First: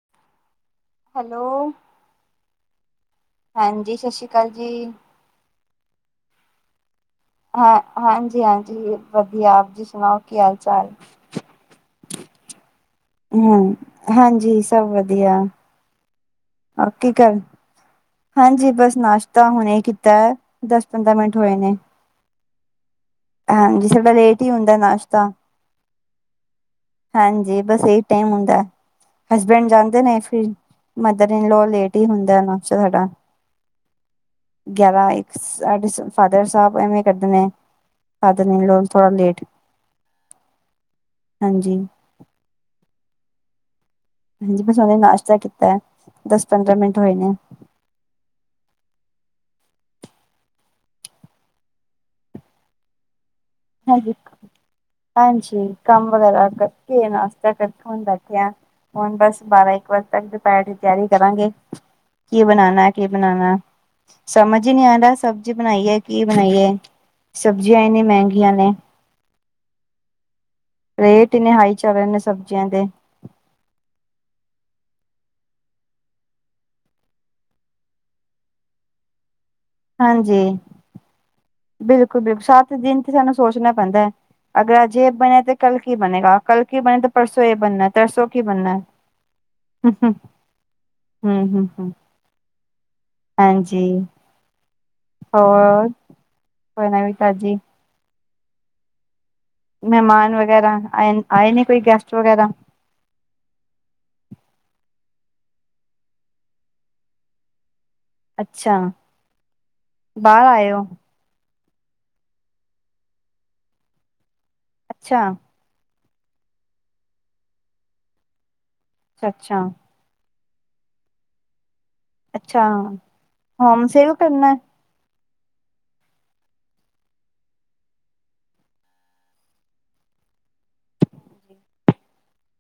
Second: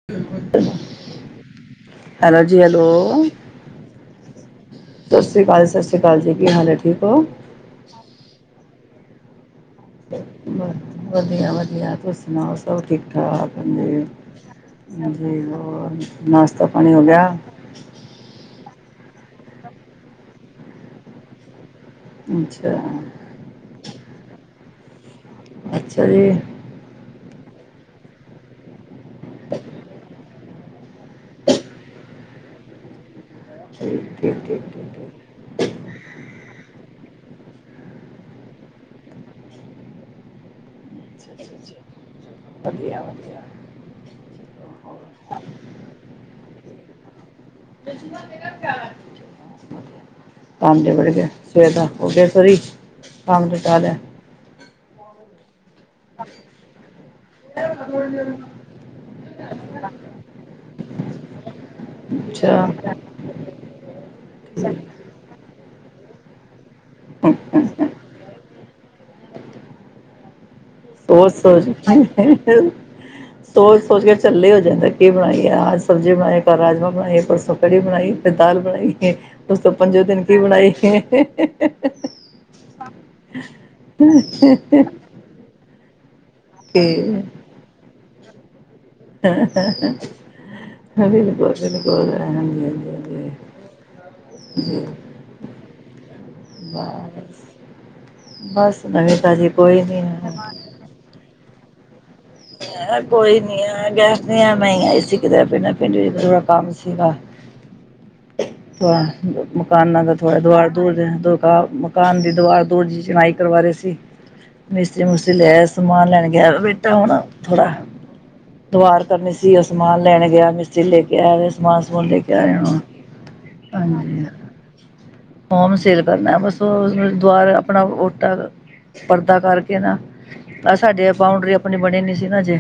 [unintelligible] Hello, hello ਜੀ hello ਹਾਂਜੀ, ਸਤਿ ਸ਼੍ਰੀ ਅਕਾਲ ਜੀ। ਸਤਿ ਸ਼੍ਰੀ ਅਕਾਲ, ਸਤਿ ਸ਼੍ਰੀ ਅਕਾਲ ਜੀ। ਕੀ ਹਾਲ ਹੈ? ਠੀਕ ਹੋ। ਹਾਂ, ਹਾਂਜੀ-ਹਾਂਜੀ ਵਧੀਆ ਆਪ ਜੀ ਸ ਵਧੀਆ-ਵਧੀਆ ਤੁਸੀਂ ਸੁਣਾਓ, ਸਭ ਠੀਕ ਹੋਰ ਹਾਂ, ਹਮ ਹਾਂਜੀ ਸਭ ਵਧੀਆ ਜੀ-ਜੀ ਹੋਰ ਨਾਸ਼ਤਾ ਪਾਣੀ ਹੋ ਕੀ ਗਿਆ ਕਰ ਹਾਂਜੀ, ਬਸ ਨਾਸ਼ਤਾ ਹੁਣੇ ਕੀਤਾ ਹੈ, ਦਸ ਪੰਦਰਾਂ ਮਿੰਟ ਹੋਏ ਨੇ ਅੱਛਾ ਹਾਂਜੀ, ਸਾਡਾ ਲੇਟ ਹੀ ਹੁੰਦਾ ਨਾਸ਼ਤਾ ਅੱਛਾ ਜੀ। ਹਾਂਜੀ ਬਸ ਇਹੀ ਟਾਈਮ ਹੁੰਦਾ ਹਸਬੈਂਡ ਜਾਂਦੇ ਨੇ ਫੇਰ। ਮਦਰ ਇਨਲੋ ਲੇਟ ਹੀ ਹੁੰਦਾ ਨਾਸ਼ਤਾ ਸਾਡਾ। ਠੀਕ -ਠੀਕ, ਠੀਕ -ਠੀਕ। ਗਿਆਰਾਂ ਇੱਕ ਸਾਡੇ ਫਾਦਰ ਸਾਹਿਬ ਐਵੇਂ ਕਰਦੇ ਨੇ ਫਾਦਰ ਨ ਲੋ ਥੋੜਾ ਲੇਟ। ਅੱਛਾ ਅੱਛਾ ਹਾਂਜੀ। ਅੱਛਾ ਵਧੀਆ -ਵਧੀਆ। ਹਾਂਜੀ ਬਸ ਉਹਨੇ ਨਾਸ਼ਤਾ ਕੀਤਾ, ਦਸ- ਪੰਦਰਾਂ ਮਿੰਟ ਹੋਗੇ। [unintelligible] ਕੰਮ ਦੇ ਵੜ ਗਏ ਸਵੇਰ ਦਾ, ਹੋ ਗਿਆ ਫਰੀ, ਕੰਮ ਦੇ। ਹਾਂਜੀ- ਹਾਂਜੀ ਕੰਮ ਵਗੈਰਾ ਕਰਕੇ, ਨਾਸ਼ਤਾ ਕਰਕੇ ਹੁਣ ਬੈਠੇ ਆ। ਹੁਣ ਬਸ ਬਾਰਾਂ- ਇੱਕ ਵਜੇ ਤੱਕ ਦੁਪੈਰ ਦੀ ਤਿਆਰੀ ਕਰਾਂਗੇ ਕੀ ਬਣਾਉਣਾ ਅੱਛਾ ਕਿ ਬਣਾਣਾ ਸਮਝ ਹੀ ਨਹੀ ਆਉਂਦਾ ਸਬਜ਼ੀ ਬਣਾਈਏ ਕੀ ਬਣਾਈਏ, ਸਬਜ਼ੀਆਂ ਇੰਨੀ ਮਹਿੰਗੀਆਂ ਨੇ। ਹੋਰ ਰੇਟ ਇੰਨੇ ਹਾਈ ਚੱਲ ਰਹੇ ਨੇ ਸਬਜ਼ੀਆਂ ਸਰ ਦੇ ਸੋ ਸੋਚ ਕੇ ਝਲੇ ਹੀ ਹੋ ਜਾਂਦਾ ਕਈ ਵਾਰੀ ਅਜ ਸਬਜ਼ੀ ਬਣਾਈਏ, ਕਲ ਰਾਜਮਾਂ ਬਣਾਈਏ, ਪਰਸੋਂ ਕੜੀ ਬਣਾਈ ਫੇਰ ਦਾਲ ਬਣਾਈਏ ਕੇ- ਉਸ ਤੋਂ ਪੰਜੋ ਦਿਨ ਕੀ ਹਾਂਜੀ ਬਣਾਈ ਸੀ। ਹਾਂ ਬਿਲਕੁਲ ਬਿਲਕੁਲ ਸੱਤ ਦਿਨ ਤੇ -ਹਾਂ -ਹਾਂ। ਬਣੇ ਤੇ ਕਲ ਕੀ ਬਣੇਗਾ ਕਲ ਕੀ ਬਣੇ ਤਾਂ ਪਰਸੋਂ ਇਹ ਬਣਨਾ ਹੈ ਤਰਸੋਂ ਕੀ ਬਣਨਾ ਹੈ। ਹਾਂ- ਹਾਂ -ਹਾਂ ਹ- ਹਾਂਜੀ ਹੂੰ ਹੂੰ ਹੂੰ ਹਾਂਜੀ - [unintelligible] ਹੋਰ? ਕੋਈ ਨਵੀਂ ਤਾਜੀ। ਬਸ ਨਵੀ ਤਾਜ਼ੀ। ਕੋਈ ਨੀ ਮਹਿਮਾਨ ਹੈ ਵਗੈਰਾ ਆਏ- ਆਏ ਨੀ ਕੋਈ ਗੈਸਟ ਵਗੈਰਾ? ਕੋਈ ਨੀ ਆ ਗੈਸਟ ਆ ਮੈਂ ਹੀ ਆਈ ਸੀ ਕਿਤੇ ਪ ਪਿੰਡ ਥੋਰਾ ਕੰਮ ਸੀਗਾ। ਅੱਛਾ ਅ ਮਕਾਨਾਂ ਦਾ ਥੋੜਾ ਬਾਹਰ ਪੈਆ ਹੈ ਆਏ ਹੋ ਦੋ ਦਿਨ ਤੋਂ। ਮਕਾਨ ਦੀ ਦੀੁਵਾਰ ਦੋ ਦਿਨ ਜ ਚਣਾਈ ਕਰਵਾ ਰਹੇ ਸੀ ਮਿਸਤਰੀ ਅੱਛਾ ਮੁਸਤਰੀ ਲੈ ਆਯਾ ਸੀ। ਸਮਾਨ ਲੈਣ ਗਿਆ ਬੇਟਾ ਹੁਣ ਥੋੜਾ ਦਿਵਾਰ ਅੱਛਾ ਕਰਨੀ ਸੀ ਅੱਛਾ ਉਹ ਸਮਾਨ ਲੈਣ ਗਿਆ ਮਿਸਤਰੀ ਲੈ ਕੇ ਆਯਾ ਸਮਾਨ ਸਮੂਨ ਲੈ ਕੇ ਆਯਾ ਅੱਛਾ ਹੁਣ, ਹੋਮ ਸੇਲ ਹਾਂਜੀ। ਕਰਨਾ ਹੋਮ ਸੇਲ ਕਰਨਾ ਹੈ, ਬਸ ਉਹ ਦੁਆਰ ਆਪਣਾ ਓਟਾ। ਪਰਦਾ ਕਰਕੇ ਨਾ ਆਹ ਸਾਡੇ ਆ ਬਊਂਡਰੀ ਆਪਣੀ ਬਣੀ ਨੀ ਸੀ। ਅਜੇ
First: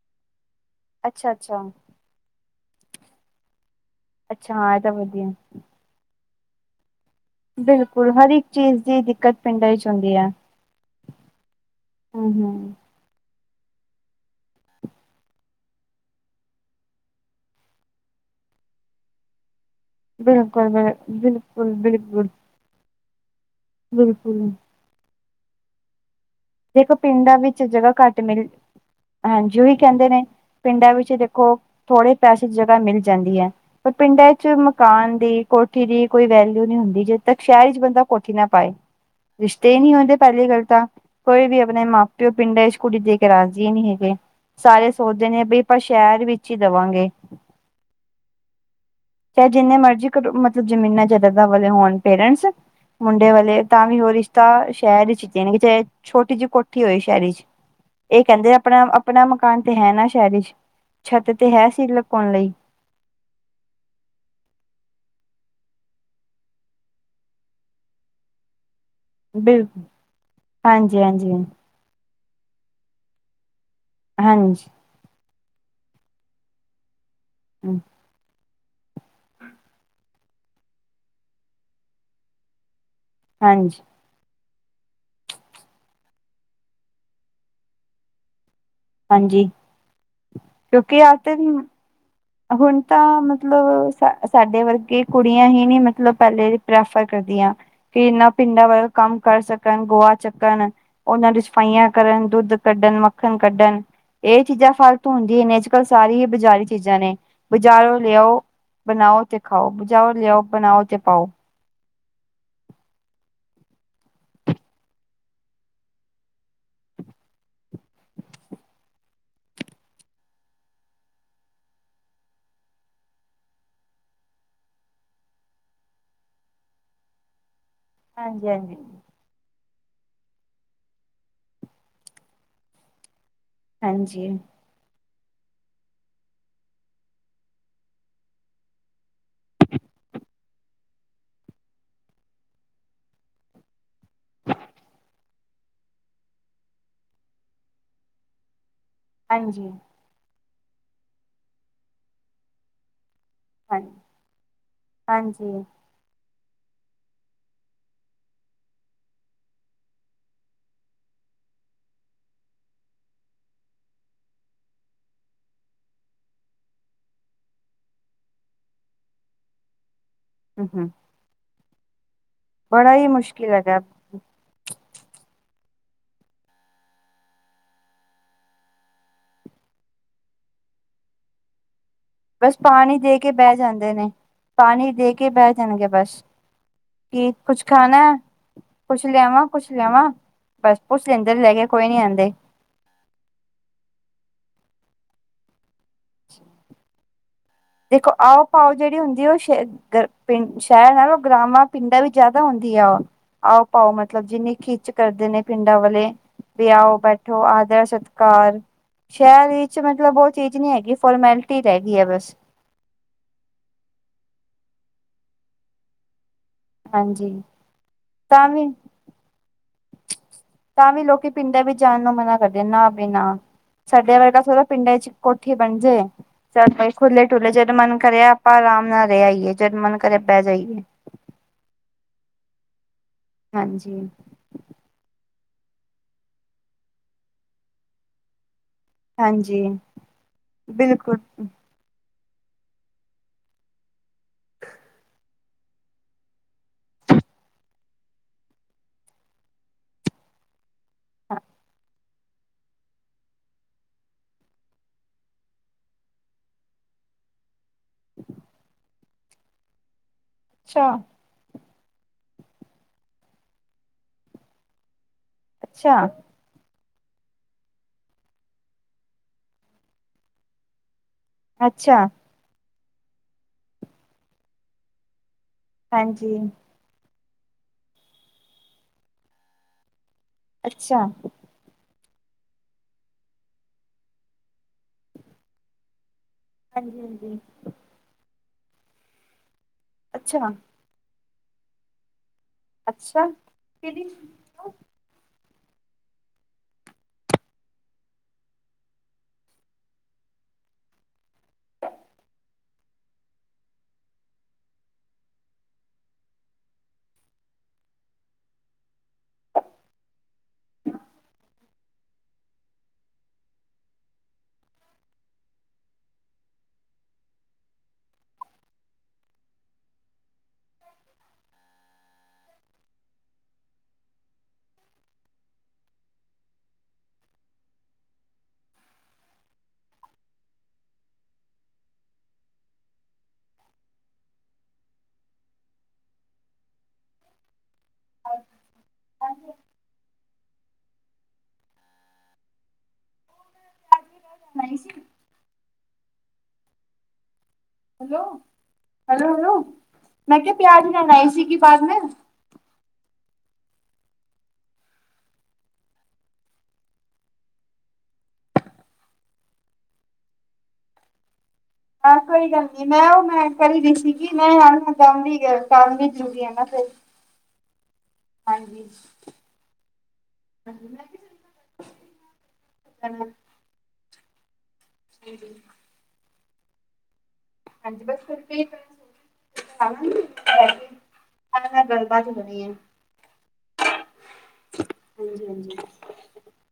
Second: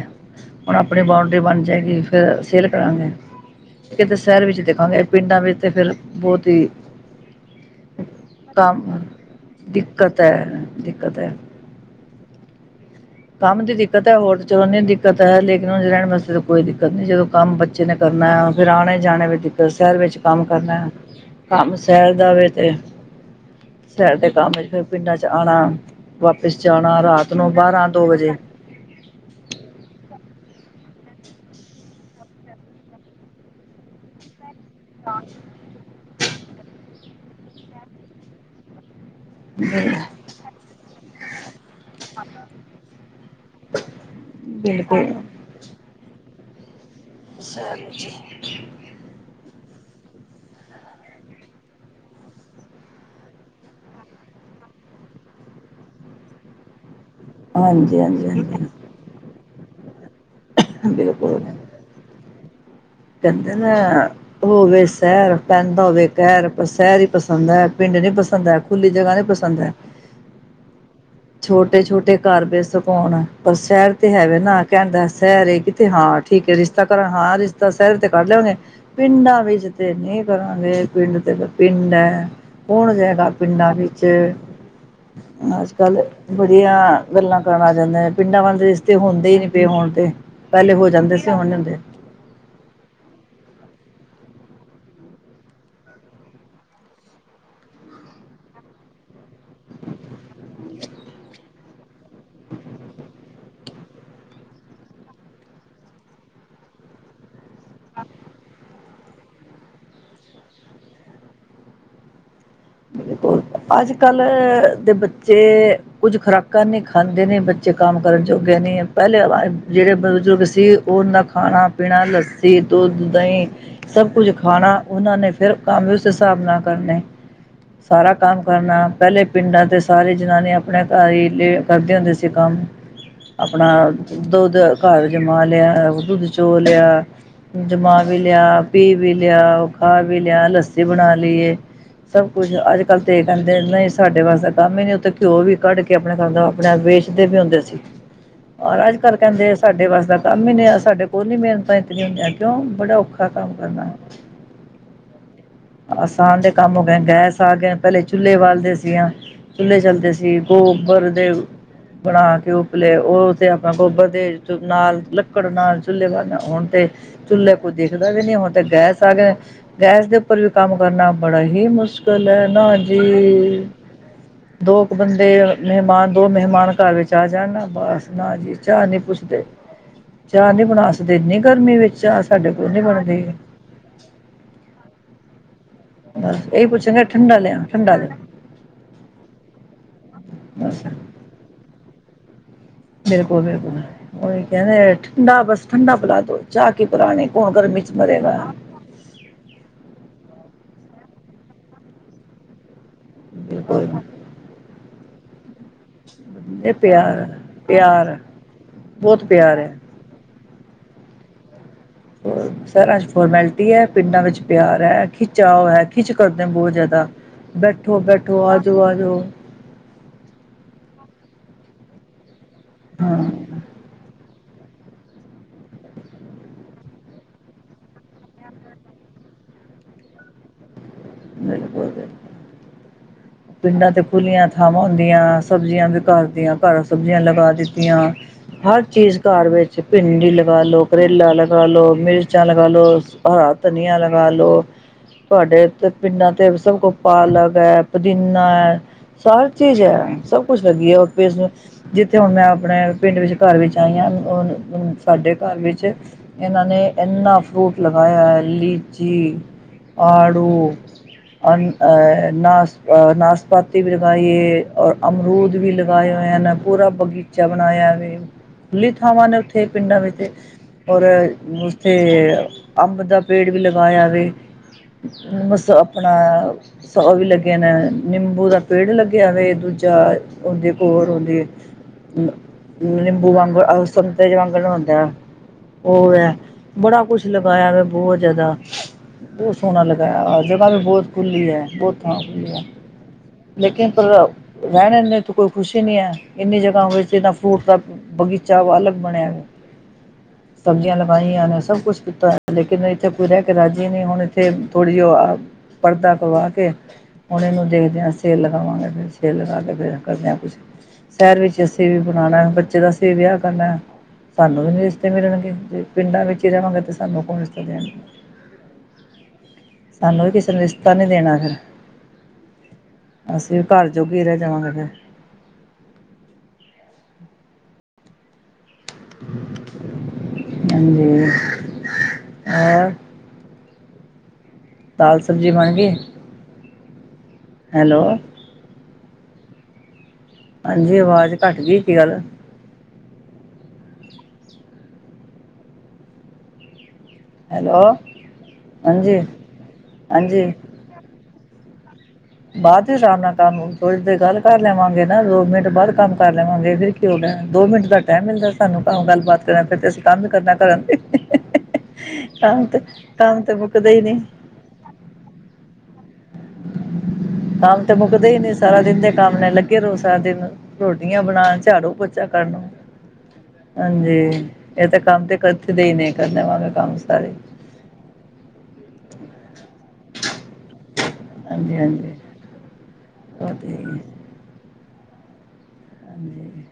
ਹੁਣ ਆਪਣੀ ਅੱਛਾ ਬਾਊਂਡਰੀ ਅੱਛਾ ਬਣ ਜਾਏਗੀ ਫੇਰ ਸੇਲ ਕਰਾਂਗੇ। ਕਿਤੇ ਸ਼ਹਿਰ ਅੱਛਾ ਵਿੱਚ ਹਾਂ ਇਹ ਤਾਂ ਦੇਖਾਂਗੇ ਵਧੀਆ ਪਿੰਡਾਂ ਵਿੱਚ ਤੇ ਫੇਰ ਬਹੁਤ ਹੀ ਬਿਲਕੁਲ ਹਰ ਇਕ ਕੰਮ ਚੀਜ਼ ਦੀ ਦਿੱਕਤ ਪਿੰਡਾਂ ਵਿੱਚ ਹੁੰਦੀ ਦਿੱਕਤ ਹੈ। ਦਿੱਕਤ ਹੈ ਹੂੰ-ਹੂੰ। ਕੰਮ ਦੀ ਦਿੱਕਤ ਹੈ, ਹੋਰ ਚਲੋ ਨਹੀਂ ਦਿੱਕਤ ਹੈ ਲੇਕਿਨ ਹੁਣ ਰਹਿਣ ਵਾਸਤੇ ਕੋਈ ਦਿੱਕਤ ਨਹੀਂ ਜਦੋਂ ਕੰਮ ਬੱਚੇ ਨੇ ਕਰਨਾ ਹੈ ਫੇਰ ਆਣੇ- ਜਾਣੇ ਵੀ ਦਿੱਤ ਫੇਰ ਸ਼ਹਿਰ ਵਿੱਚ ਕੰਮ ਬਿਲਕੁਲ ਕਰਨਾ, ਬਿਲ ਬਿਲਕੁਲ ਕੰਮ ਸ਼ੈਰ ਬਿਲਕੁਲ ਜਾਵੇ ਤੇ ਸੈਰ ਦੇ ਬਿਲਕੁਲ ਕੰਮ ਚ ਫੇਰ ਪਿੰਡਾਂ ਚ ਆਉਣਾ, ਵਾਪਿਸ ਦੇਖੋ ਜਾਣਾ ਰਾਤ ਪਿੰਡਾਂ ਨੂੰ ਵਿੱਚ ਬਾਰਾਂ- ਜਗ੍ਹਾ ਦੋ ਘੱਟ ਵਜੇ। ਮਿਲ ਹਾਂਜੀ ਉਹੀ ਕਹਿੰਦੇ ਨੇ, ਪਿੰਡਾਂ ਵਿੱਚ ਦੇਖੋ ਥੋੜੇ ਪੈਸੇ ਚ ਜਗਾ ਮਿਲ ਜਾਂਦੀ ਹੈ, ਪਰ ਪਿੰਡਾਂ ਚ ਮਕਾਨ ਦੀ ਕੋ ਕੋਠੀ ਦੀ ਕੋਈ ਵੈਲਿਊ ਨੀ ਹੁੰਦੀ, ਜਦ ਤੱਕ ਸ਼ਹਿਰ ਚ ਬੰਦਾ ਕੋਠੀ ਨਾ ਪਾਏ, ਰਿਸ਼ਤੇ ਨੀ ਹੁੰਦੇ ਪਹਿਲੀ ਗੱਲ ਤਾਂ ਕੋਈ ਵੀ ਆਪਣੇ ਮਾਂ- ਪਿਓ ਪਿੰਡਾਂ ਵਿੱਚ ਕੁੜੀ ਦੇ ਕੇ ਰਾਜੀ ਨਹੀਂ ਹੈਗੇ, ਸਾਰੇ ਬਿਲਕੁਲ ਸੋਚਦੇ ਨੇ ਬ ਆਪਾਂ ਸ਼ਹਿਰ ਵਿੱਚ ਹੀ ਦੇਵਾਂਗੇ। ਸ ਜੀ। ਤੇ ਜਿੰਨੇ ਮਰਜ਼ੀ ਕ ਮਤਲਬ ਜਮੀਨਾਂ ਜਦਾਦਾਂ ਵਾਲੇ ਹੋਣ ਪੇਰੈਂਟਸ। ਮੁੰਡੇ ਵਾਲੇ ਤਾਂ ਵੀ ਓ ਰਿਸ਼ਤਾ, ਸ਼ਹਿਰ ਵਿੱਚ ਜਾਣਗੇ, ਚਾਹੇ ਛੋਟੀ ਜਿਹੀ ਕੋ ਇਕੱਠੀ ਹੋਈ ਸ਼ਹਿਰੀ 'ਚ, ਹਾਂਜੀ ਇਹ ਹਾਂਜੀ ਕਹਿੰਦੇ ਹਾਂਜੀ ਆਪਣਾ ਆਪਣਾ ਮਕਾਨ ਤੇ ਹੈ ਨਾ ਸ਼ਹਿਰ ਵਿੱਚ, ਛੱਤ ਬਿਲਕੁਲ ਤੇ ਹੈ ਸੀ ਲੁਕਾਉਣ ਲਈ। ਕਹਿੰਦੇ ਨਾ। ਹੋਵੇ ਸ਼ਹਿਰ ਪਹਿੰਦਾ ਹੋਵੇ ਕਹਿਰ ਸ਼ਹਿਰ ਹੀ ਪਸੰਦ ਹੈ ਪਿੰਡ ਨੀ ਪਸੰਦ ਹੈ ਖੁੱਲੀ ਜਗ੍ਹਾ ਨਾ। ਬਿਲ, ਹਾਂਜੀ- ਹਾਂਜੀ। ਛੋਟੇ- ਛੋਟੇ ਘਰ ਬੇਸਕ ਹੋਣ, ਪਰ ਸ਼ਹਿਰ ਤੇ ਹੈਵੇ ਨਾ, ਹਾਂਜੀ ਕਹਿਣਦਾ ਸ਼ਹਿਰ ਤੇ ਹਾਂ ਠੀਕ ਰਿਸ਼ਤਾ ਘ ਹਾਂ ਰਿਸ਼ਤਾ ਸਹਿਰ ਤੇ ਕਰੱਢ ਲਿਆ ਉਹਨੇ। ਪਿੰਡਾਂ ਵਿੱਚ ਤੇ ਨਹੀਂ ਕਰਾਂਗੇ, ਪਿੰਡ ਤੇ ਪਿੰਡ ਹੈ ਹੁਣ ਜੇ ਗੱਲ ਪਿੰਡਾਂ ਹਾਂਜੀ ਵਿੱਚ, ਅ ਪਹਿਲਾ ਬੜੀਆਂ ਗੱਲਾਂ ਕਰਨਾ ਆ ਜਾਂਦੇ ਹੈ, ਪਿੰਡਾਂ ਵਾਂਲੀ ਰੀਸ ਤੇ ਹੁੰਦੇ ਹੀ ਹਾਂਜੀ ਨੀ ਪਏ ਹੋਣ ਤੇ, ਪਹਿਲੇ ਹੋ ਕਿਉਂਕਿ ਜਾਂਦੇ ਸੀ ਹੁਣ ਅੱਜ ਨੀ ਹੁੰਦੀ। ਹੁਣ ਤਾਂ, ਮਤਲਬ ਸਾ ਸਾਡੇ ਵਰਗੇ ਕੁੜੀਆਂ ਹੀ ਨੀ ਮਤਲਬ ਪਹਿਲੇ ਪ੍ਰੈਫਰ ਕਰਦੀਆਂ। ਕਿ ਇਹਨਾਂ ਪਿੰਡਾਂ ਵੱਲੋਂ ਕੰਮ ਕਰ ਸਕਣ, ਗੋਆ ਚੱਕਣ ਉਹਨਾਂ ਦੀ ਸਫਾਈਆਂ ਕਰਨ, ਦੁੱਧ ਕੱਢਣ, ਮੱਖਣ ਕੱਢਣ। ਇਹ ਚੀਜ਼ਾਂ ਫਾਲਤ ਹੁੰਦੀਆਂ ਨੇ, ਅੱਜ- ਕੱਲ੍ਹ ਸਾਰੀ ਹੀ ਬਜ਼ਾਰੀ ਚੀਜ਼ਾਂ ਨੇ। ਬਾਜ਼ਾਰੋ ਲਿਆਓ, ਬਣਾਓ ਤੇ ਖਾਓ, ਬਜ਼ਾਰੋਂ ਲਿਆਓ ਬਣਾਓ ਤੇ ਪਾਓ। ਬਿਲਕੁਲ, ਅੱਜ- ਕੱਲ ਦੇ ਬੱਚੇ ਕੁੱਝ ਖੁਰਾਕਾਂ ਨਹੀਂ ਖਾਂਦੇ ਨੇ ਬੱਚੇ ਕੰਮ ਕਰਨ ਚੋਗੇ ਨਹੀਂ, ਪਹਿਲੇ ਜਿਹੜੇ ਬਜ਼ੁਰਗ ਸੀ ਉਹ ਨਾ ਖਾਣਾ- ਪੀਣਾ ਲੱਸੀ, ਦੁੱਧ, ਦਹੀਂ ਸਭ ਕੁੱਝ ਖਾਣਾ, ਉਹਨਾਂ ਨੇ ਫਿਰ ਕੰਮ ਉਸ ਹਿਸਾਬ ਨਾਲ ਕਰਨੇ। ਸਾਰਾ ਕੰਮ ਹਾਂਜੀ ਹਾਂਜੀ ਕਰਨਾ, ਪਹਿਲੇ ਪਿੰਡਾਂ ਦੇ ਸਾਰੇ ਜਨਾਨੀਆਂ ਆਪਣੇ ਘਰ ਹੀ ਲ ਕਰਦੇ ਹੁੰਦੇ ਸੀ ਕੰਮ। ਆਪਣਾ, ਹਾਂਜੀ ਦੁੱਧ ਘਰ ਜਮਾ ਲਿਆ, ਦੁੱਧ ਚੋ ਲਿਆ। ਜਮਾ ਵੀ ਲਿਆ, ਪੀ ਵੀ ਲਿਆ, ਉਹ ਖਾਹ ਵੀ ਲਿਆ, ਲੱਸੀ ਬਣਾ ਲਈਏ। ਸਭ ਕੁਛ, ਅੱਜ- ਕੱਲ ਤੇ ਇਹ ਕਹਿੰਦੇ ਨਹੀਂ ਸਾਡੇ ਵਾਸਤੇ ਕੰਮ ਹੀ ਨੀ ਉੱਥੇ ਘਿਓ ਵੀ ਕੱਢ ਕੇ ਆਪਣੇ ਖਦਾ ਆਪਣੇ ਵੇਚਦੇ ਵੀ ਹੁੰਦੇ ਸੀ, ਰ ਅੱਜ -ਕੱਲ੍ਹ ਕਹਿੰਦੇ ਹਾਂਜੀ ਸਾਡੇ ਵਾਸਤ ਦਾ ਕੰਮ ਹੀ ਨਹੀਂ ਆ ਸਾਡੇ ਕੋਲ ਨਹੀਂ ਮਿਹਨਤਾਂ ਇਤਨੀਆਂ ਹੁੰਦੀਆਂ ਕਿਉਂ, ਬੜਾ ਔਖਾ। ਦਾ ਕੰਮ ਕਰਨਾ, ਹਾਂਜੀ ਹਾਂਜੀ ਆਸਾਨ ਦੇ ਕੰਮ ਗੈਸ ਆ ਗ, ਪਹਿਲੇ ਚੁੱਲੇ ਬਾਲਦੇ ਸੀ ਹ ਚੁੱਲੇ ਚੱਲਦੇ ਸੀ ਗੋਬਰ ਦੇ। ਬਣਾ ਕੇ ਉਪਲੇ, ਉਹ ਤੇ ਆਪਣਾ ਗੋਬਰ ਦੇ ਨਾਲ ਲੱਕੜ ਨਾਲ ਚੁੱਲੇਵ ਆਉਣ ਤੇ। ਚੁੱਲ੍ਹੇ ਕੋਈ ਦੇਖਦਾ ਵੀ ਨਹੀਂ, ਹੁਣ ਤਾਂ ਗੈਸ ਆ ਗਏ ਗੈਸ ਦੇ ਉੱਪਰ ਵੀ ਹਮ ਕੰਮ ਹਮ ਕਰਨਾ, ਬੜਾ ਹੀ ਮੁਸ਼ਕਿਲ ਹੈ, ਨਾ ਬੜਾ ਹੀ ਮੁਸ਼ਕਿਲ ਜੀ। [inaudible] ਦੋ ਕੁ ਬੰਦੇ, ਮਹਿਮਾਨ ਦੋ ਮਹਿਮਾਨ ਘਰ ਵਿੱਚ ਆ ਜਾਣ ਨਾ ਬਸ, ਨਾ ਜੀ ਚਾਹ ਨੀ ਪੁੱਛਦੇ। ਚਾਹ ਨੀ ਬਣਾਸਦੇ ਇਨੀ ਗਰਮੀ ਵਿੱਚ। ਚਾਹ ਸਾਡੇ ਬਸ ਕੋਲ ਨਹੀਂ ਪਾਣੀ ਦੇ ਬਣਦੀ ਕੇ ਬਹਿ ਜਾਂਦੇ ਨੇ, ਪਾਣੀ ਦੇ ਕੇ ਬਹਿ ਜਾਣਗੇ। ਬਸ, ਇਹੀ ਪੁੱਛਾਂਗੇ ਕੀ ਠੰਡਾ ਕੁਛ ਲਿਆ ਠੰਡਾ ਖਾਣਾ ਹੈ। ਲਿਆ ਕੁਛ ਲਿਆਵਾਂ, ਕੁਛ ਲਿਆਵਾਂ, ਬਸ ਪੁਛ ਲੈਂਦੇ ਨੇ, ਲੈ ਕੇ ਕੋਈ ਨੀ ਆਂਦੇ। ਬਿਲਕੁਲ- ਬਿਲਕੁਲ ਉਹੀ ਕਹਿੰਦੇ, ਠੰਡਾ ਬਸ ਠੰਡਾ ਪਿਲਾ ਦੋ, ਚਾਹ ਕੀ ਪੁਰਾਣੀ, ਕੌਣ ਗਰਮੀ 'ਚ ਦੇਖੋ ਮਰੇਗਾ। ਆਓ ਪਾਓ ਜਿਹੜੀ ਹੁੰਦੀ ਆ ਉਹ ਸ਼ ਪਿੰ ਸ਼ਹਿਰ ਨਾਲੋਂ ਗਰਾਵਾਂ ਪਿੰਡਾਂ ਵੀ ਜਿਆਦਾ ਹੁੰਦੀ ਆ ਉਹ। ਆਓ ਪਾਓ ਮਤਲਬ ਜਿੰਨੀ ਖਿੱਚ ਕਰਦੇ ਨੇ ਪਿੰਡਾਂ ਵਾਲੇ। ਤੇ ਆਓ ਬੈਠੋ ਆਦਰ ਸਤਿਕਾਰ ਬਹੁਤ ਸ਼ਹਿਰ ਪਿਆਰ ਵਿੱਚ ਮੈਂ ਹੈ। ਮਤਲਬ ਉਹ ਚੀਜ਼ ਨੀ ਹੈਗੀ ਫੋਰਮੈਲਿਟੀ ਰਹਿ ਗਈ ਹੈ। ਬਸ ਸਰ ਅੱਜ ਫੋਰਮੈਲਿਟੀ ਹੈ ਪਿੰਡਾਂ ਵਿੱਚ ਪਿਆਰ ਹੈ ਤੇ ਚਾਓ ਹੈ। ਖਿੱਚ ਕਰਦੇ ਬਹੁਤ ਜ਼ਿਆਦਾ ਹਾਂਜੀ ਬੈਠੋ ਬੈਠੋ ਤਾਂ ਆ ਵੀ ਜਾਓ ਆ ਜਾਓ ਤਾਂ ਵੀ ਲੋਕੀ ਪਿੰਡਾਂ ਵਿੱਚ ਜਾਣ ਨੂੰ ਮਨਾ ਕਰਦੇ ਨਾ ਬੀ ਹਾਂ, ਨਾ ਸਾਡੇ ਵਰਗਾ ਥੋਰਾ ਪਿੰਡਾਂ ਚ ਕੋਠੀ ਬਣ ਜਾਏ ਚੱਲ ਬਈ ਖੁੱਲੇ ਦੁਲੇ ਜਦ ਮਨ ਕਰਆ ਆਪਾਂ ਆਰਾਮ ਨਾਲ ਰਹਿ ਆਈਏ ਜਦ ਮਨ ਕਰਿਆ ਪਹਿ ਜਾਈਏ [unintelligible] ਪਿੰਡਾਂ ਹਾਂਜੀ ਤੇ ਖੁੱਲੀਆਂ ਥਾਵਾਂ ਹੁੰਦੀਆਂ ਸਬਜ਼ੀਆਂ ਵੀ ਘਰ ਦੀਆਂ ਘਰ ਸਬਜ਼ੀਆਂ ਲਗਾ ਦਿੱਤੀਆਂ ਹਰ ਚੀਜ਼ ਘਰ ਹਾਂਜੀ ਵਿੱਚ ਭਿੰਡੀ ਲਗਾ ਲੋ ਬਿਲਕੁਲ ਕਰੇਲਾ ਲਗਾ ਲੋ ਮਿਰਚ ਮਿਰਚਾਂ ਲਗਾ ਲੋਹ ਹਰਾ ਧਨੀਆ ਲਗਾ ਲੋ ਤੁਹਾਡੇ ਏਥੇ ਪਿੰਡਾਂ ਤੇ ਸਭ ਕੋ ਪਾਲਰ ਹੈ। ਪੁਦੀਨਾ ਹੈ ਸਾਰ ਚੀਜ਼ ਹੈ ਸਭ ਕੁੱਛ ਹੈਗੀ ਹੈ ਉਥੇ [unintelligible] ਜਿੱਥੇ ਹੁਣ ਮੈਂ ਆਪਣੇ ਪਿੰਡ ਵਿੱਚ ਘਰ ਵਿੱਚ ਆਈ ਹਾਂ ਸਾਡੇ ਘਰ ਵਿੱਚ ਇਹਨਾਂ ਨੇ ਇੰਨਾ ਫਰੂਟ ਲਗਾਇਆ ਹੈ ਲੀਚੀ ਆੜੂ ਅੱਛਾ ਨਾਸ਼ ਨਾਸ਼ਪਾਤੀ ਵੀ ਲਗਾਈਏ ਔਰ ਅਮਰੂਦ ਵੀ ਅੱਛਾ ਲਗਾਏ ਹੋਏ ਐਨਾ ਪੂਰਾ ਬਗੀਚਾ ਬਣਾਇਆ ਵੇ ਖੁੱਲੀ ਥਾਵਾਂ ਨੇ ਉੱਥੇ ਪਿੰਡਾਂ ਵਿੱਚ ਔਰ ਉੱਥੇ ਅੱਛਾ ਅੰਬ ਦਾ ਪੇੜ ਵੀ ਲਗਾਇਆ ਵੇ ਬਸ ਆਪਣਾ ਹਾਂਜੀ ਉਹ ਵੀ ਲੱਗੇ ਨੇ ਨਿੰਬੂ ਦਾ ਪੇੜ ਲੱਗਿਆ ਵੇ ਦੂਜਾ ਉਹਦੇ ਅੱਛਾ ਕੋਲ ਉਹਦੇ ਨਿੰਬੂ ਵਾਂਗੂ ਅ ਸੰਤਰੇ ਜੇ ਰੰਗ ਦਾ ਹੁੰਦਾ ਏ ਹੋਰ ਇਹ ਹਾਂਜੀ ਬੜਾ ਕੁਛ ਹਾਂਜੀ ਲਗਾਇਆ ਮੈਂ ਬਹੁਤ ਜ਼ਿਆਦਾ ਬਹੁਤ ਸੋਹਣਾ ਲਗਾਇਆ ਅੱਛਾ ਜਗ੍ਹਾ ਬਹੁਤ ਖੁੱਲੀ ਹੈ ਬਹੁਤ ਥਾਂ ਖੁੱਲੀ ਹੈ ਅੱਛਾ ਲੇਕਿਨ ਹੈਲੋ ਪਰ ਰਹਿਣੇ ਨੇ ਤੋਂ ਕੋਈ ਖੁਸ਼ ਹੀ ਨੀ ਹੈ ਇੰਨੀ ਜਗ੍ਹਾ ਵਿੱਚ ਏਨਾ ਫਰੂਟ ਦਾ ਬਗੀਚਾ ਵੱਲ ਬਣਿਆ ਸਬਜ਼ੀਆਂ ਲਗਾਈਆਂ ਨੇ ਸਭ ਕੁਛ ਕਿਤਾ ਹੋਇਆ ਲੇਕਿਨ ਇੱਥੇ ਕੋਈ ਰਹਿ ਕੇ ਰਾਜੇ ਨੀ ਹੁਣ ਇਥੇ ਥੋੜੀ ਜੀ ਓਆ ਪਰਦਾ ਕਰਵਾ ਕੇ ਹੁਣ ਇਹਨੂੰ ਦੇਖਦਿਆਂ ਸੇਲ ਲਗਾਵਾਂਗੇ ਫਿਰ ਸੇਲ ਲਗਾ ਕੇ ਫਿਰ ਕਰਦੇਆਂ ਕੁਛ ਸ਼ਹਿਰ ਵਿੱਚ ਅਸੀਂ ਵੀ ਬਣਾਉਣਾ ਬੱਚੇ ਦਾ ਅਸੀਂ ਵੀ ਵਿਆਹ ਕਰਨਾ ਏ ਸਾਨੂੰ ਵੀ ਨੀ ਰਿਸ਼ਤੇ ਮਿਲਣਗੇ ਜੇ ਪਿੰਡਾਂ ਵਿੱਚ ਹੀ ਰਿਹਵਾ ਤੇ ਸਾਨੂੰ ਕੌਣ ਰਿਸ਼ਤੇ ਦੇਣਗੇ ਸਾਨੂੰ ਵੀ ਕਿਸੇ ਨੇ ਰਿਸ਼ਤਾ ਨੀ ਦੇਣਾ ਹੈ। ਅਸੀਂ ਵੀ ਘਰ ਜੋਗੇ ਰਹਿ ਜਾਵਾਂਗੇ ਫਿਰ ਹਾਂਜੀ ਹੋਰ ਦਾਲ ਸਬਜ਼ੀ ਬਣ ਗਈ ਹੈਲੋ ਹਾਂਜੀ ਆਵਾਜ਼ ਘੱਟ ਗਈ ਕਿ ਗੱਲ ਨਹੀਂ ਸੀ ਹੈਲੋ ਹਾਂਜੀ ਹੈਲੋ ਹੈਲੋ ਮੈਂ ਕਿਹਾ ਹਾਂਜੀ ਪਿਆਜ ਲੈਣ ਆਈ ਸੀਗੀ ਬਾਹਰ ਮੈਂ ਬਾਅਦ ਹੀ ਸ਼ਾਮ ਨਾਲ ਕੰਮ ਥੋੜੀ ਦੇਰ ਗੱਲ ਕਰ ਲੇਵਾਂਗੇ ਨਾ ਦੋ ਮਿੰਟ ਬਾਅਦ ਕੰਮ ਕਰ ਲਵਾਂਗੇ ਫਿਰ ਕੀ ਤੇ ਹੁਣ ਏ ਦੋ ਮਿੰਟ ਦਾ ਟਾਈਮ ਮਿਲਦਾ ਸਾਨੂੰ ਗੱਲਬਾਤ ਕਰਨ ਤੇ ਫਿਰ ਅਸੀਂ ਕੰਮ ਵੀ ਕਰਨਾ ਘਰਾ ਦੇ ਆਹ ਕੋਈ ਕੰਮ ਗੱਲ ਤੇ ਨੀ ਮੈਂ ਉਹ ਕੰਮ ਤੇ ਮੈਂਟਲ ਮੁੱਕਦੇ ਹੀ ਨਹੀਂ ਸੀਗੀ ਨਈ ਯਾਰ ਹੁਣ ਕੰਮ ਵੀ ਹੈਗਾ ਕੰਮ ਵੀ ਜ਼ਰੂਰੀ ਐ ਨਾ ਫੇਰ। ਕੰਮ ਤੇ ਮੁੱਕਦੇ ਈ ਨੀ ਸਾਰਾ ਦਿਨ ਦੇ ਕੰਮ ਨੇ ਲੱਗੇ ਰੋ ਸਾਰਾ ਦਿਨ। ਹਾਂਜੀ ਰੋਟੀਆਂ ਮੈਂ ਬਣਾਨ, ਝਾੜੂ ਪੋਚਾ ਕਰਨੋ। [inaudible] ਹਾਂਜੀ ਏ ਤੇ ਕੰਮ ਤੇ ਹਾਂਜੀ ਕਥਦੇ ਹੀ ਨੇ ਕਰ ਲਵਾਂਗੇ ਕੰਮ ਸਾਰੇ। [inaudible] ਹੰਜੀ ਬਸ ਫੇਰ ਫ੍ਰੀ ਟਾਈਮ ਹੋਗਿ [inaudible] ਖਾਣਾ ਨੀ ਹਾਂਜੀ ਹਾਂਜੀ [unintelligible] ਹਾਂਜੀ ਉਹ ਤੇ ਹੈ ਹੀ ਹਾਂਜੀ ਹਾਂਜੀ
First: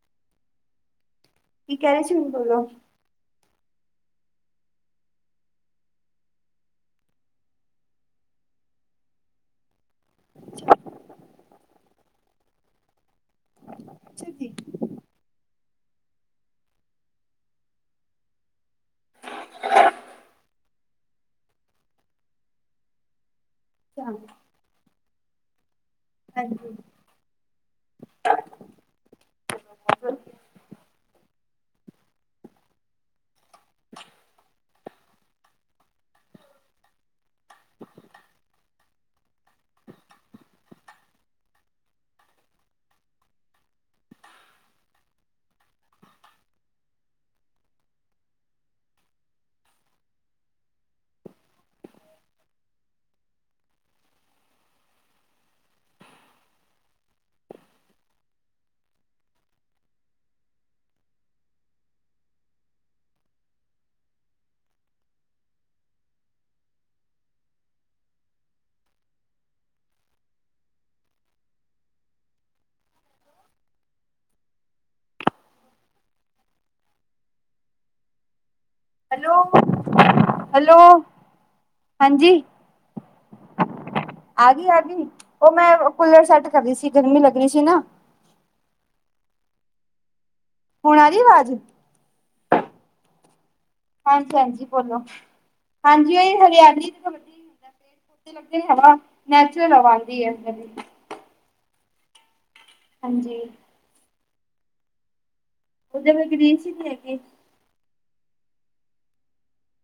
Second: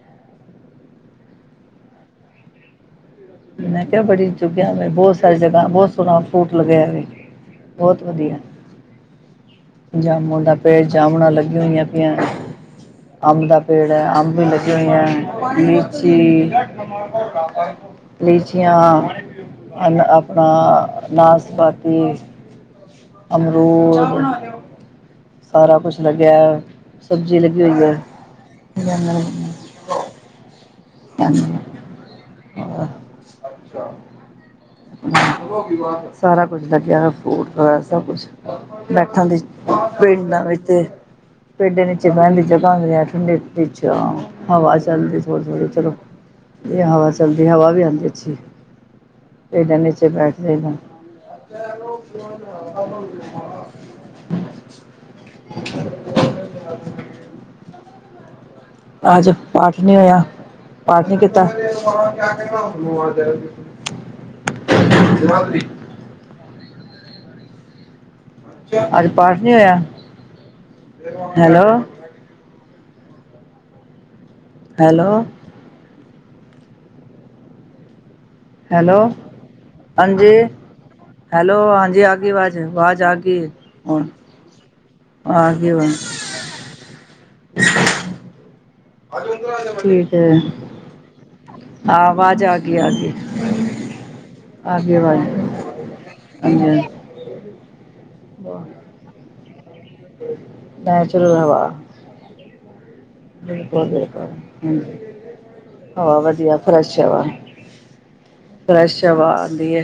ਕੀ ਕੈ ਰੇ ਸੀ ਹੁਣ ਬੋਲੋ? ਮੈਂ ਕਿਆ ਬੜੀ ਚੁੱਗਿਆ ਮੈਂ ਬੌਤ ਸਾਰੀ ਜਗ੍ਹਾ ਬੌਤ ਸੋਣਾ ਫਰੂਟ ਲਗਿਆ ਵੇ। ਬੌਤ ਵਧੀਆ। ਜਾਮੁਨ ਦਾ ਪੇਡ ਜਾਮੁਣਾ ਲੱਗੀ ਹੋਈਆਂ ਪੀਆਂ। ਅੰਬ ਦਾ ਪੇੜ ਐ ਅੰਬ ਵੀ ਹਾਂਜੀ ਲੱਗੇ ਹੋਏ ਐਂ ਲੀਚੀ। ਲੀਚੀਆਂ। ਅਨ ਆਪਾਂ ਨਾਸਪਾਤੀ। ਅਮਰੂਦ ਸਾਰਾ ਕੁਛ ਲੱਗਿਐ। ਹੈਲੋ ਸਬਜ਼ੀ ਲੱਗੀ ਹੋਈ ਐ ਬੈਂਗਣ ਹਾਂਜੀ, ਹੋਰ ਅੱਛਾ। ਸਾਰਾ ਕੁਜ ਲੱਗਿਆ ਹੋਇਆ ਫਰੂਟ ਵਗੈਰਾ ਸਭ ਕੁਛ। ਬੈਠਾਂ ਦੀ ਪਿੰਡਾਂ ਵਿੱਚ ਤੇ। ਪੇਡੇ ਨੀਚੇ ਬੈਣ ਦੀ ਜਗ੍ਹਾ ਹੁੰਂਦੀਆਂ ਠੰਡੇ ਵਿੱਚ ਹਵਾ ਚੱਲਦੀ ਥੋੜੀ ਥੋੜ੍ਹੀ। ਚਲੋ ਏ ਹਵਾ ਚੱਲਦੀ ਹਵਾ ਵੀ ਆਂਦੀ ਅੱਛੀ। ਪੇਡਾ ਨੀਚੇ ਬੈਠ ਦੇ ਨਾ। [inaudible] ਆਜ ਪਾਠ ਨੀ ਹੋਇਆ। ਪਾਠ ਨੀ ਕੀਤਾ? ਜਗਾਦਰੀ। ਅੱਜ ਪਾਠ ਨੀ ਹੋਇਆ? ਹੈਲੋ। ਹੈਲੋ। ਹੈਲੋ। ਹਾਂਜੀ ਹੈਲੋ? ਹੈਲੋ, ਹਾਂਜੀ ਆ ਗਈ ਵਾਜ਼, ਵਾਜ਼ ਆ ਗੀ ਹੁਣ। ਆ ਗੀ ਆ ਗੀ ਓ ਆ ਗਈ ਮੈਂ ਹੁਣ ਕੂਲਰ ਸੈੱਟ ਕਰ ਰੀ ਸੀ ਗਰਮੀ ਲੱਗ ਰੀ ਸੀ ਨਾ। ਆਜੋ ਅੰਦਰ ਆਜੋ। ਠੀਕ ਐ। ਹੁਣ ਆ ਰਹੀ ਆਵਾਜ਼ ਆ ਵਾਜ਼ ਆ ਗਈ, ਆ ਗੀ ਹਾਂਜੀ ਹਾਂਜੀ ਆ ਗੀ ਬੋਲੋ ਅਵਾਜ਼। ਹਾਂਜੀ ਏ ਹਰਿਆਲੀ ਲਰ ਦੀ ਹਵਾ ਨੈਚੁਰਲ ਹਵਾ ਆਂਦੀ ਐ [unintelligible] ਨਾਂ। ਚੱਲਗਾਵਾ। [unintelligible] ਹਾਂਜੀ। ਲ [unintelligible] ਉਹਦੇ ਹਾ ਵਿੱਚ ਵਦੀਆ ਗ੍ਰੀਨਰੀ ਫਰੈਸ਼ ਨਹੀਂ ਆ। ਹੈਗੀ ਫਰੈਸ਼ ਹਵਾ ਆਂਦੀ ਏ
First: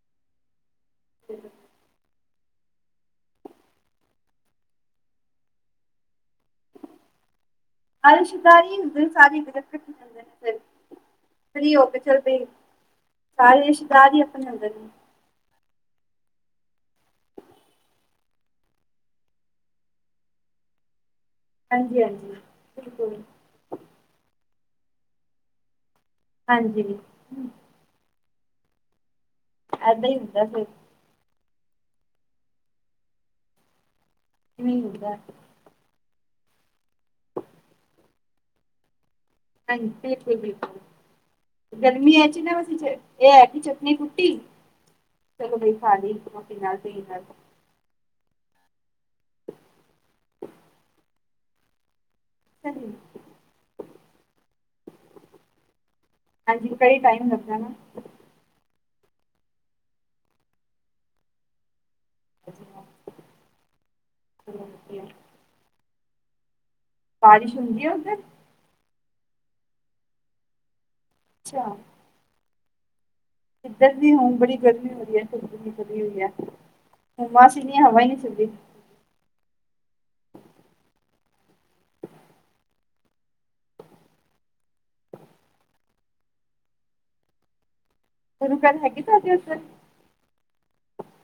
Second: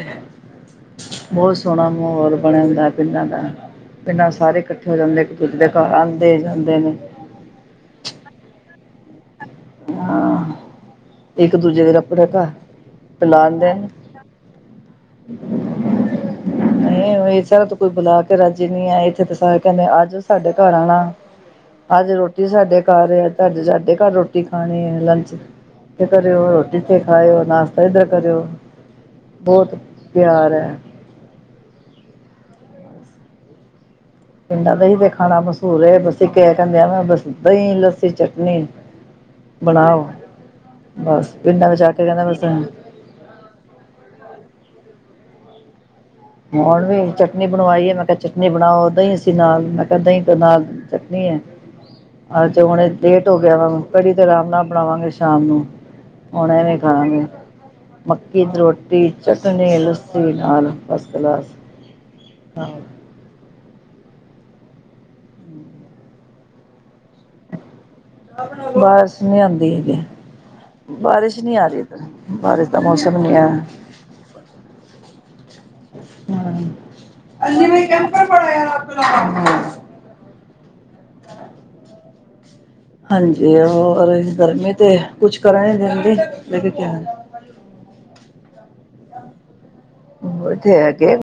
ਬੌਤ ਸੋਣਾ ਮਾਹੌਲ ਬਨਣ ਨਾਲ। ਪਿੰਡਾਂ ਦਾ, ਪਿੰਡਾਂ ਸਾਰੇ ਕੱਠੇ ਹੋ ਜਾਂਦੇ ਇੱਕ ਦੂਜੇ ਦੇ ਘਰ ਆਂਦੇ ਜਾਂਦੇ ਨੇ। ਹਰ ਸ਼ਿਧਾਰੀ ਦ ਸਾਰੀ। [unintelligible] ਹਾਂ। ਇੱਕ ਦੂਜੇ ਹੋ ਦੇ ਕੇ ਚੱਲ ਪਈ ਰੱਪੜਕਾ ਸਾਰੇ ਪਲਾਦੇ। ਰਿਸ਼ਤੇਦਾਰ ਹੀ ਆਪਣੇ ਅੰਦਰ ਨੇ ਅ ਇਹ ਸਾਰ ਤੋਂ ਕੋਈ ਬੁਲਾ ਕੇ ਰਾਜੇ ਨੀ ਆ, ਇੱਥੇ ਤਾਂ ਸਾਰੇ ਕਹਿੰਦੇ ਅੱਜੋ ਸਾਡੇ ਘਰ ਆਉਣਾ। ਹਾਂਜੀ ਅੱਜ ਹਾਂਜੀ ਰੋਟੀ ਸਾਡੇ ਘਰ ਬਿਲਕੁਲ ਆ, ਅੱਜ ਸਾਡੇ ਘਰ ਰੋਟੀ ਖਾਣੀ ਹੈ ਲੰਚ। ਕਰਿਓ ਰੋਟੀ ਹਾਂਜੀ ਤੇ ਖਾਓ ਨਾਸ਼ਤਾ ਇੱਧਰ ਕਰਿਓ ਬਹੁਤ ਏਦਾਂ ਹੀ ਹੁੰਦਾ ਪਿਆਰ ਫਿਰ ਹੈ। ਪਿੰਡਾਂ ਇਵੇਂ ਹੀ ਦਾ ਤੇ ਹੁੰਦਾ ਖਾਣਾ ਮਸਹੂਰ ਆ ਬਸੀ ਕ ਕਹਿੰਦੇ ਬਸ ਦਹੀਂ ਲੱਸੀ ਚਟਨੀ। ਹਾਂ ਬਣਾਓ ਬਿਲਕੁਲ ਬਿਲਕੁਲ ਬਸ ਪਿੰਡਾਂ ਵਿੱਚ ਆ ਕੇ ਗਰਮੀ ਕਹਿੰਦਾ ਹੈ ਚ ਬਸ ਨਾ ਬਸੀ। ਇਹ ਹੈ ਕਿ ਚਟਨੀ ਕੁੱਟੀ ਚਲੋ ਜੀ ਖਾ ਲਈ। ਰੋਟੀ ਨਾਲ ਹੁਣ ਵੀ ਦਹੀਂ ਨਾਲ ਚਟਨੀ ਬਣਵਾਈ ਹੈ ਮੈਂ। ਚਟਨੀ ਬਣਾਓ ਦਹੀਂ ਅਸੀਂ ਨਾਲ ਮੈਂ ਕਿਹਾ ਦਹੀਂ ਤੋਂ ਨਾਲ ਚਟਨੀ ਹੈ। ਅੱਜ ਤੇ ਹੁਣ ਹਾਂਜੀ ਲੇਟ ਹੋ ਗਿਆ ਵਾ, ਕੜੀ ਤੇ ਆਰਾਮ ਨਾਲ ਬਣਾਵਾਂਗੇ ਸ਼ਾਮ ਨੂੰ। ਹੁਣ ਹਾਂਜੀ ਐਵੇ ਕਈ ਟਾਈਮ ਲੱਗਦਾ ਨਾ ਖਾਵਾਗੇ। ਕੀ ਰੋਟੀ ਚਟਨੀ ਲੱਸੀ ਨਾਲ ਫਸਟ ਕਲਾਸ। ਆਹੋ ਚਲੋ ਵਧੀਆ। ਬਾਰਿਸ਼ ਹੁੰਦੀ ਹੈ ਉੱਧਰ ਬਾਰਿਸ਼ ਨਹੀਂ ਆਉਂਦੀ ਹੈਗੀ, ਬਾਰਿਸ਼ ਨਹੀਂ ਆ ਅੱਛਾ ਰਹੀ ਇੱਧਰ ਬਾਰਿਸ਼ ਦਾ ਮੌਸਮ ਨਹੀਂ ਹੈ ਇੱਧਰ ਹੁਣ ਬੜੀ ਗਰਮੀ ਹੋ ਰਹੈ ਚੀ ਹੋਈ ਹੈ ਹੁਣ ਭਗਵਾਨ ਜੀ ਨੇ ਹਵਾ ਹੀ ਨਹੀਂ ਛੱਡੀ। ਹੂੰ। ਹਾਂਜੀ ਹੋਰ ਗਰਮੀ ਤੇ, ਕੁਛ ਕਰਨ ਹੀ ਨਹੀਂ ਦੇਦੀ ਲ ਕਿਆ। ਗੁਰੂ ਘਰ ਹੈਗੇ ਸਾਡੇ ਓਧਰ। ਉਹ ਤੇ ਹੈਗੇ।